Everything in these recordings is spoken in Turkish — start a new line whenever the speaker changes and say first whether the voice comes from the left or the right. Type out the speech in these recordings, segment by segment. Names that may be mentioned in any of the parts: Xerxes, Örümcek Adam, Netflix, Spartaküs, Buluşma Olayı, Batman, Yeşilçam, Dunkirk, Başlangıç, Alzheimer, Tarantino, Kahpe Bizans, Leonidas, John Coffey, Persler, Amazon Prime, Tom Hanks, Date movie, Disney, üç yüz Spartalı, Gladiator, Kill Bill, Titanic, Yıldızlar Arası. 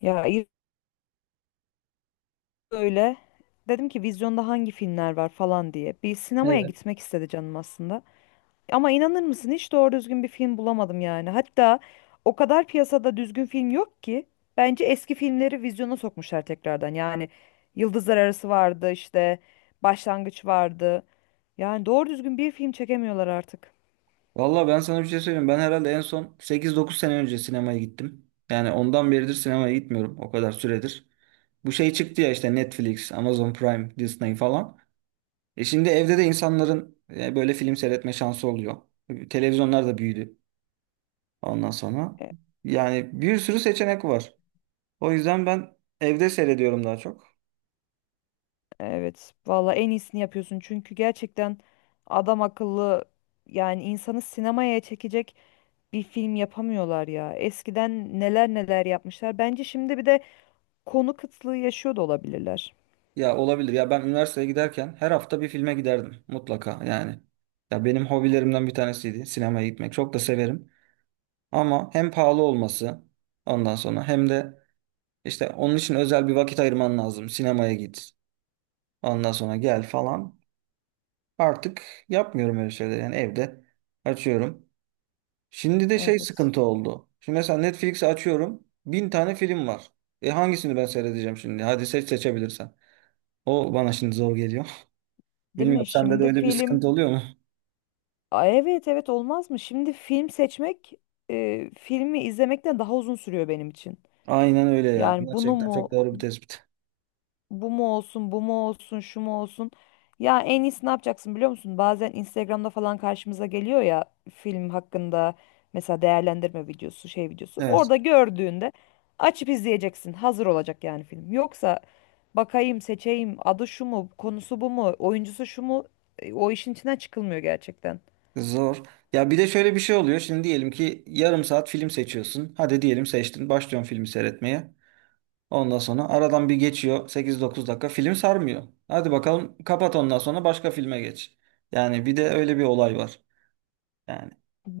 left: Ya ilk öyle dedim ki vizyonda hangi filmler var falan diye. Bir sinemaya
right: Evet.
left: gitmek istedi canım aslında. Ama inanır mısın hiç doğru düzgün bir film bulamadım yani. Hatta o kadar piyasada düzgün film yok ki bence eski filmleri vizyona sokmuşlar tekrardan. Yani Yıldızlar Arası vardı işte Başlangıç vardı. Yani doğru düzgün bir film çekemiyorlar artık.
right: Valla ben sana bir şey söyleyeyim. Ben herhalde en son 8, 9 sene önce sinemaya gittim. Yani ondan beridir sinemaya gitmiyorum. O kadar süredir. Bu şey çıktı ya işte Netflix, Amazon Prime, Disney falan. Şimdi evde de insanların böyle film seyretme şansı oluyor. Televizyonlar da büyüdü ondan sonra.
left: E-
right: Yani bir sürü seçenek var. O yüzden ben evde seyrediyorum daha çok.
left: Evet, valla en iyisini yapıyorsun çünkü gerçekten adam akıllı yani insanı sinemaya çekecek bir film yapamıyorlar ya. Eskiden neler neler yapmışlar. Bence şimdi bir de konu kıtlığı yaşıyor da olabilirler.
right: Ya olabilir. Ya ben üniversiteye giderken her hafta bir filme giderdim mutlaka yani. Ya benim hobilerimden bir tanesiydi sinemaya gitmek. Çok da severim. Ama hem pahalı olması ondan sonra hem de işte onun için özel bir vakit ayırman lazım. Sinemaya git. Ondan sonra gel falan. Artık yapmıyorum öyle şeyleri. Yani evde açıyorum. Şimdi de şey
left: Evet.
right: sıkıntı oldu. Şimdi mesela Netflix'i açıyorum. Bin tane film var. Hangisini ben seyredeceğim şimdi? Hadi seç seçebilirsen. O bana şimdi zor geliyor.
left: Değil mi?
right: Bilmiyorum sende de
left: Şimdi
right: öyle bir
left: film.
right: sıkıntı oluyor mu?
left: Aa, evet, evet, olmaz mı? Şimdi film seçmek, filmi izlemekten daha uzun sürüyor benim için.
right: Aynen öyle ya.
left: Yani bunu
right: Gerçekten
left: mu,
right: çok doğru bir tespit.
left: bu mu olsun, bu mu olsun, şu mu olsun. Ya en iyisi ne yapacaksın biliyor musun? Bazen Instagram'da falan karşımıza geliyor ya, film hakkında mesela değerlendirme videosu, şey videosu.
right: Evet.
left: Orada gördüğünde açıp izleyeceksin. Hazır olacak yani film. Yoksa bakayım, seçeyim, adı şu mu, konusu bu mu, oyuncusu şu mu? O işin içinden çıkılmıyor gerçekten.
right: Zor. Ya bir de şöyle bir şey oluyor. Şimdi diyelim ki yarım saat film seçiyorsun. Hadi diyelim seçtin. Başlıyorsun filmi seyretmeye. Ondan sonra aradan bir geçiyor. 8 9 dakika film sarmıyor. Hadi bakalım kapat ondan sonra başka filme geç. Yani bir de öyle bir olay var. Yani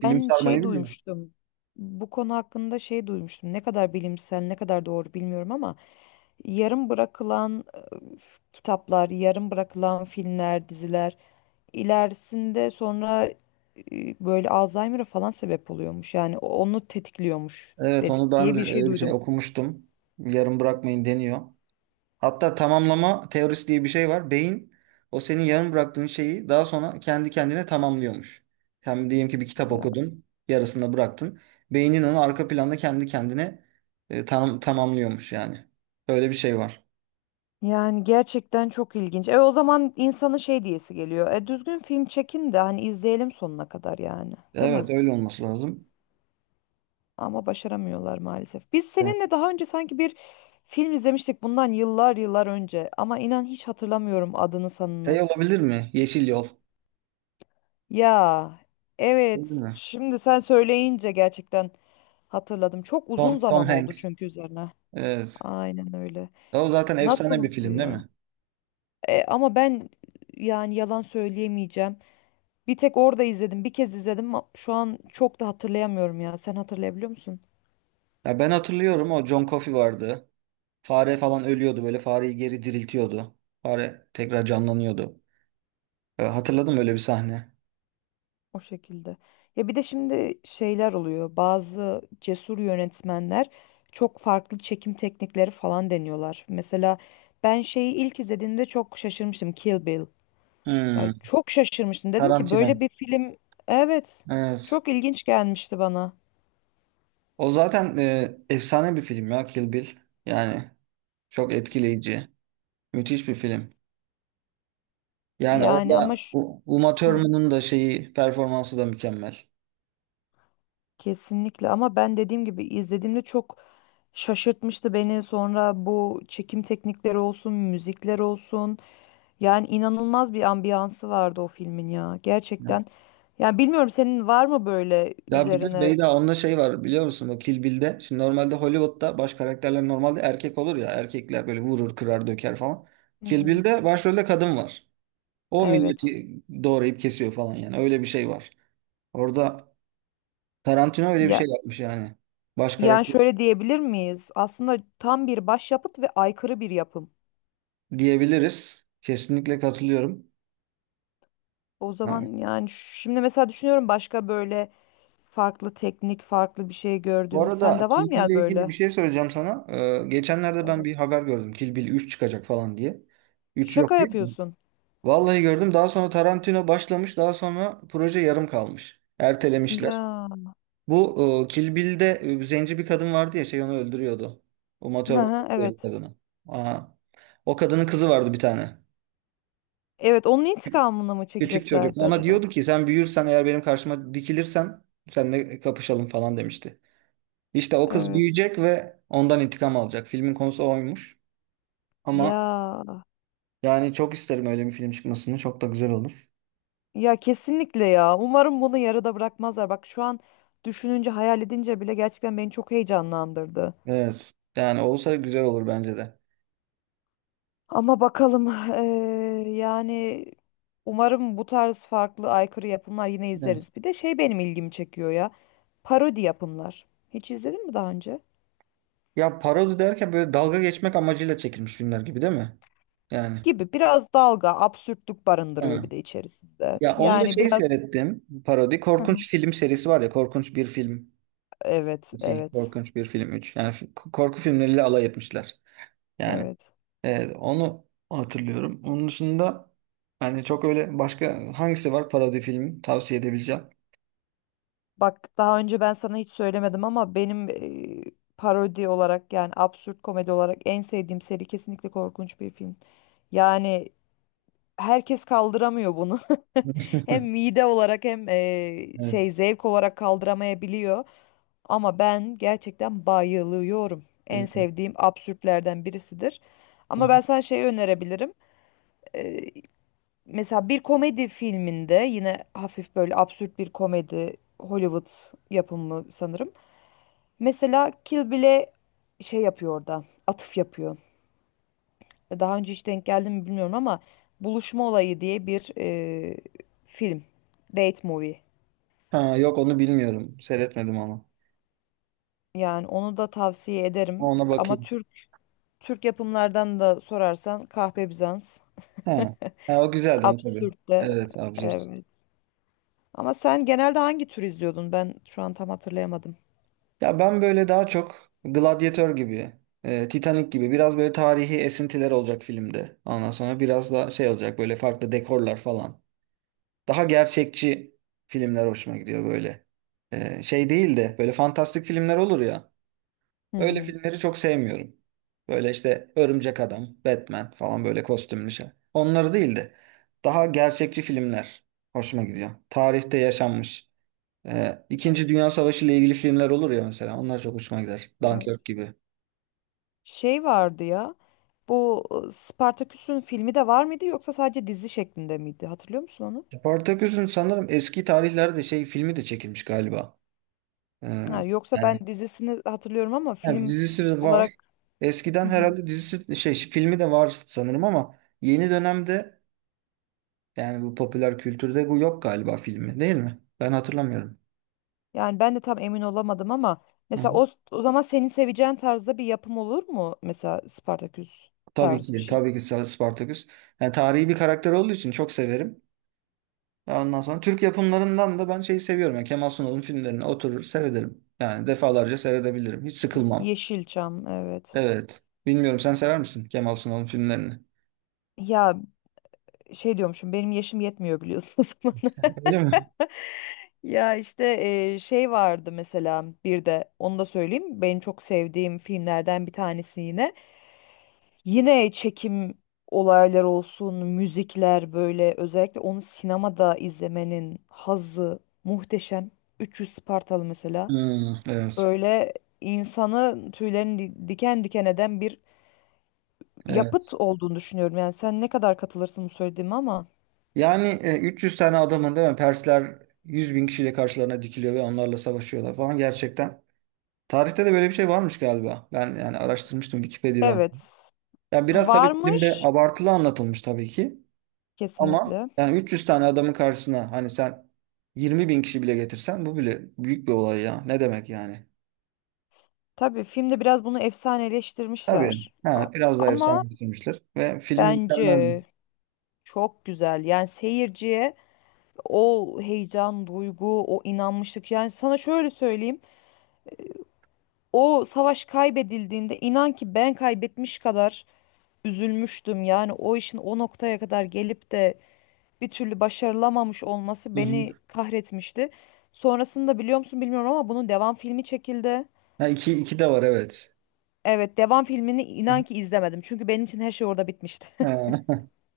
right: film sarmayı
left: şey
right: biliyor.
left: duymuştum. Bu konu hakkında şey duymuştum. Ne kadar bilimsel, ne kadar doğru bilmiyorum ama yarım bırakılan kitaplar, yarım bırakılan filmler, diziler ilerisinde sonra böyle Alzheimer'a falan sebep oluyormuş. Yani onu tetikliyormuş
right: Evet onu ben
left: diye
right: de
left: bir şey
right: öyle bir şey
left: duydum.
right: okumuştum. Yarım bırakmayın deniyor. Hatta tamamlama teorisi diye bir şey var. Beyin o senin yarım bıraktığın şeyi daha sonra kendi kendine tamamlıyormuş. Yani diyelim ki bir kitap
left: Ya-
right: okudun, yarısında bıraktın. Beynin onu arka planda kendi kendine tamamlıyormuş yani. Öyle bir şey var.
left: Yani gerçekten çok ilginç. E o zaman insanın şey diyesi geliyor. E düzgün film çekin de hani izleyelim sonuna kadar yani, değil mi?
right: Evet öyle olması lazım.
left: Ama başaramıyorlar maalesef. Biz
right: Evet.
left: seninle daha önce sanki bir film izlemiştik bundan yıllar yıllar önce ama inan hiç hatırlamıyorum adını sanını.
right: Şey olabilir mi? Yeşil Yol.
left: Ya
right: Olabilir
left: evet,
right: mi?
left: şimdi sen söyleyince gerçekten hatırladım. Çok uzun
right: Tom
left: zaman oldu
right: Hanks.
left: çünkü üzerine.
right: Evet.
left: Aynen öyle.
right: O zaten efsane bir
left: Nasıldı
right: film değil
left: ya?
right: mi?
left: E, ama ben yani yalan söyleyemeyeceğim. Bir tek orada izledim. Bir kez izledim. Ama şu an çok da hatırlayamıyorum ya. Sen hatırlayabiliyor musun?
right: Ya ben hatırlıyorum, o John Coffey vardı. Fare falan ölüyordu, böyle fareyi geri diriltiyordu. Fare tekrar canlanıyordu. Hatırladım öyle bir sahne.
left: O şekilde. Ya bir de şimdi şeyler oluyor. Bazı cesur yönetmenler çok farklı çekim teknikleri falan deniyorlar. Mesela ben şeyi ilk izlediğimde çok şaşırmıştım. Kill Bill. Ya
right: Hmm.
left: çok şaşırmıştım. Dedim ki böyle
right: Tarantino.
left: bir film, evet
right: Evet.
left: çok ilginç gelmişti bana.
right: O zaten efsane bir film ya Kill Bill. Yani çok etkileyici. Müthiş bir film. Yani
left: Yani ama
right: orada Uma
left: hı,
right: Thurman'ın da şeyi, performansı da mükemmel.
left: kesinlikle ama ben dediğim gibi izlediğimde çok şaşırtmıştı beni. Sonra bu çekim teknikleri olsun, müzikler olsun. Yani inanılmaz bir ambiyansı vardı o filmin ya. Gerçekten.
right: Evet.
left: Yani bilmiyorum senin var mı böyle
right: Ya bir de
left: üzerine?
right: Beyda, onda şey var biliyor musun? O Kill Bill'de. Şimdi normalde Hollywood'da baş karakterler normalde erkek olur ya. Erkekler böyle vurur, kırar, döker falan.
left: Hı
right: Kill
left: hı.
right: Bill'de başrolde kadın var. O
left: Evet.
right: milleti doğrayıp kesiyor falan yani. Öyle bir şey var. Orada Tarantino öyle bir
left: Ya
right: şey yapmış yani. Baş
left: yani
right: karakter
left: şöyle diyebilir miyiz? Aslında tam bir başyapıt ve aykırı bir yapım.
right: diyebiliriz. Kesinlikle katılıyorum.
left: O
right: Ha.
left: zaman yani şimdi mesela düşünüyorum başka böyle farklı teknik, farklı bir şey
right: Bu
left: gördüm.
right: arada
left: Sende var
right: Kill
left: mı
right: Bill'le
left: ya
right: ilgili bir
left: böyle?
right: şey söyleyeceğim sana. Geçenlerde ben
left: Tabii.
right: bir haber gördüm. Kill Bill 3 çıkacak falan diye. Üç
left: Şaka
right: yok değil mi?
left: yapıyorsun.
right: Vallahi gördüm. Daha sonra Tarantino başlamış. Daha sonra proje yarım kalmış. Ertelemişler.
left: Ya.
right: Bu Kill Bill'de zenci bir kadın vardı ya, şey onu öldürüyordu. O
left: Hı
right: Thurman
left: hı,
right: öldürüyordu
left: evet.
right: kadını. Aa. O kadının kızı vardı bir tane.
left: Evet, onun intikamını mı
right: Küçük çocuk.
left: çekeceklerdi
right: Ona
left: acaba?
right: diyordu ki sen büyürsen, eğer benim karşıma dikilirsen seninle kapışalım falan demişti. İşte o kız
left: Evet.
right: büyüyecek ve ondan intikam alacak. Filmin konusu oymuş. Ama
left: Ya.
right: yani çok isterim öyle bir film çıkmasını. Çok da güzel olur.
left: Ya kesinlikle ya. Umarım bunu yarıda bırakmazlar. Bak şu an düşününce, hayal edince bile gerçekten beni çok heyecanlandırdı.
right: Evet. Yani olsa güzel olur bence de.
left: Ama bakalım yani umarım bu tarz farklı aykırı yapımlar yine
right: Evet.
left: izleriz. Bir de şey benim ilgimi çekiyor ya. Parodi yapımlar. Hiç izledin mi daha önce?
right: Ya parodi derken böyle dalga geçmek amacıyla çekilmiş filmler gibi değil mi? Yani.
left: Gibi biraz dalga, absürtlük barındırıyor
right: Hı.
left: bir de içerisinde.
right: Ya onu da
left: Yani
right: şeyi
left: biraz
right: seyrettim. Parodi.
left: hı hı.
right: Korkunç film serisi var ya. Korkunç bir film
left: Evet,
right: iki,
left: evet,
right: Korkunç bir film üç. Yani korku filmleriyle alay etmişler. Yani
left: evet.
right: evet, onu hatırlıyorum. Onun dışında hani çok öyle başka hangisi var parodi film tavsiye edebileceğim.
left: Bak daha önce ben sana hiç söylemedim ama benim parodi olarak yani absürt komedi olarak en sevdiğim seri kesinlikle korkunç bir film. Yani herkes kaldıramıyor bunu. Hem mide olarak hem şey
right: Evet.
left: zevk olarak kaldıramayabiliyor. Ama ben gerçekten bayılıyorum. En
right: Güzel.
left: sevdiğim absürtlerden birisidir.
right: Hı hı.
left: Ama ben sana şey önerebilirim. E, mesela bir komedi filminde yine hafif böyle absürt bir komedi Hollywood yapımı sanırım. Mesela Kill Bill'e şey yapıyor orada. Atıf yapıyor. E, daha önce hiç denk geldi mi bilmiyorum ama Buluşma Olayı diye bir film. Date movie.
right: Ha, yok onu bilmiyorum. Seyretmedim onu.
left: Yani onu da tavsiye ederim.
right: Ona
left: Ama
right: bakayım.
left: Türk yapımlardan da sorarsan Kahpe Bizans,
right: Ha. Ha, o güzeldi on tabii.
left: absürt de.
right: Evet, absürt.
left: Evet. Ama sen genelde hangi tür izliyordun? Ben şu an tam hatırlayamadım.
right: Ya ben böyle daha çok Gladiator gibi, Titanic gibi, biraz böyle tarihi esintiler olacak filmde. Ondan sonra biraz da şey olacak, böyle farklı dekorlar falan. Daha gerçekçi filmler hoşuma gidiyor böyle. Şey değil de böyle fantastik filmler olur ya.
left: Hı
right: Öyle
left: hı.
right: filmleri çok sevmiyorum. Böyle işte Örümcek Adam, Batman falan, böyle kostümlü şey. Onları değil de daha gerçekçi filmler hoşuma gidiyor. Tarihte yaşanmış. İkinci Dünya Savaşı ile ilgili filmler olur ya mesela. Onlar çok hoşuma gider.
left: Evet.
right: Dunkirk gibi.
left: Şey vardı ya. Bu Spartaküs'ün filmi de var mıydı yoksa sadece dizi şeklinde miydi? Hatırlıyor musun onu?
right: Spartaküs'ün sanırım eski tarihlerde şey filmi de çekilmiş galiba. Ee,
left: Ha, yoksa ben
right: yani
left: dizisini hatırlıyorum ama
right: Yani
left: film
right: dizisi de var.
left: olarak
right: Eskiden herhalde dizisi, şey, filmi de var sanırım ama yeni dönemde, yani bu popüler kültürde bu yok galiba filmi, değil mi? Ben hatırlamıyorum.
left: yani ben de tam emin olamadım ama
right: Hı
left: mesela
right: hı.
left: o zaman senin seveceğin tarzda bir yapım olur mu? Mesela Spartaküs
right: Tabii
left: tarzı bir
right: ki,
left: şey.
right: tabii ki. Spartacus. Yani tarihi bir karakter olduğu için çok severim. Ondan sonra Türk yapımlarından da ben şeyi seviyorum. Yani Kemal Sunal'ın filmlerini oturur seyrederim. Yani defalarca seyredebilirim. Hiç sıkılmam.
left: Yeşilçam, evet.
right: Evet. Bilmiyorum, sen sever misin Kemal Sunal'ın filmlerini?
left: Ya şey diyormuşum, benim yaşım yetmiyor biliyorsun o zaman.
right: Öyle mi?
left: Ya işte şey vardı mesela, bir de onu da söyleyeyim. Benim çok sevdiğim filmlerden bir tanesi yine. Yine çekim olaylar olsun, müzikler böyle özellikle onu sinemada izlemenin hazzı muhteşem. 300 Spartalı mesela.
right: Hmm, evet.
left: Böyle insanı tüylerini diken diken eden bir
right: Evet.
left: yapıt olduğunu düşünüyorum. Yani sen ne kadar katılırsın bu söylediğime ama.
right: Yani 300 tane adamın, değil mi? Persler 100 bin kişiyle karşılarına dikiliyor ve onlarla savaşıyorlar falan, gerçekten. Tarihte de böyle bir şey varmış galiba. Ben yani araştırmıştım Wikipedia'dan.
left: Evet.
right: Ya biraz tabii filmde
left: Varmış
right: abartılı anlatılmış tabii ki. Ama
left: kesinlikle.
right: yani 300 tane adamın karşısına hani sen 20 bin kişi bile getirsen bu bile büyük bir olay ya. Ne demek yani?
left: Tabii filmde biraz bunu
right: Tabii.
left: efsaneleştirmişler.
right: Ha, biraz daha
left: Ama
right: efsane getirmişler. Ve film mükemmeldi.
left: bence çok güzel. Yani seyirciye o heyecan, duygu, o inanmışlık. Yani sana şöyle söyleyeyim. O savaş kaybedildiğinde inan ki ben kaybetmiş kadar üzülmüştüm. Yani o işin o noktaya kadar gelip de bir türlü başarılamamış olması
right: Hı
left: beni
right: hı.
left: kahretmişti. Sonrasında biliyor musun bilmiyorum ama bunun devam filmi çekildi.
right: Ha, iki, iki de var, evet.
left: Evet, devam filmini
right: Hı
left: inan
right: hı.
left: ki izlemedim. Çünkü benim için her şey orada bitmişti.
right: Ha.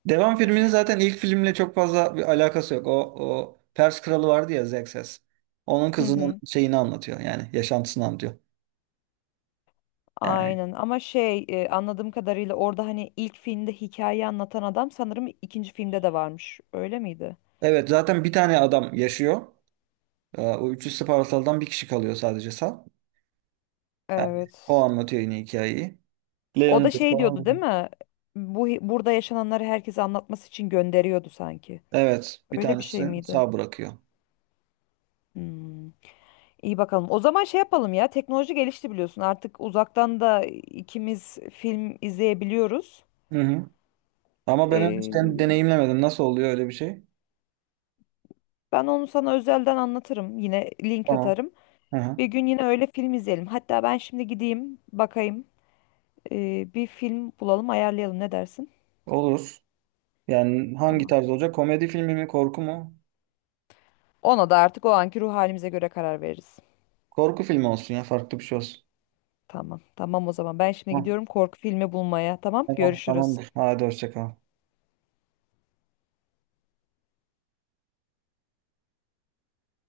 right: Devam filminin zaten ilk filmle çok fazla bir alakası yok. O Pers kralı vardı ya, Xerxes. Onun
left: Hı
right: kızının
left: hı.
right: şeyini anlatıyor, yani yaşantısını anlatıyor. Yani
left: Aynen ama şey anladığım kadarıyla orada hani ilk filmde hikayeyi anlatan adam sanırım ikinci filmde de varmış. Öyle miydi?
right: evet, zaten bir tane adam yaşıyor. O 300 Spartalı'dan bir kişi kalıyor sadece sağ. Yani o
left: Evet.
right: anlatıyor yine hikayeyi.
left: O da
right: Leonidas
left: şey diyordu değil
right: falan.
left: mi? Bu burada yaşananları herkese anlatması için gönderiyordu sanki.
right: Evet, bir
left: Öyle bir şey
right: tanesi
left: miydi?
right: sağ bırakıyor.
left: Hmm. İyi bakalım. O zaman şey yapalım ya. Teknoloji gelişti biliyorsun. Artık uzaktan da ikimiz film izleyebiliyoruz.
right: Hı hı. Ama ben henüz
left: Ee,
right: deneyimlemedim. Nasıl oluyor öyle bir şey?
left: ben onu sana özelden anlatırım. Yine link
right: Tamam.
left: atarım.
right: Hı hı.
left: Bir gün yine öyle film izleyelim. Hatta ben şimdi gideyim, bakayım. Bir film bulalım, ayarlayalım. Ne dersin?
right: Olur. Yani hangi
left: Tamam.
right: tarz olacak? Komedi filmi mi, korku mu?
left: Ona da artık o anki ruh halimize göre karar veririz.
right: Korku filmi olsun ya, farklı bir şey olsun.
left: Tamam. Tamam o zaman. Ben şimdi
right: Tamam,
left: gidiyorum korku filmi bulmaya. Tamam.
right: tamam,
left: Görüşürüz.
right: tamamdır. Hadi hoşça kal.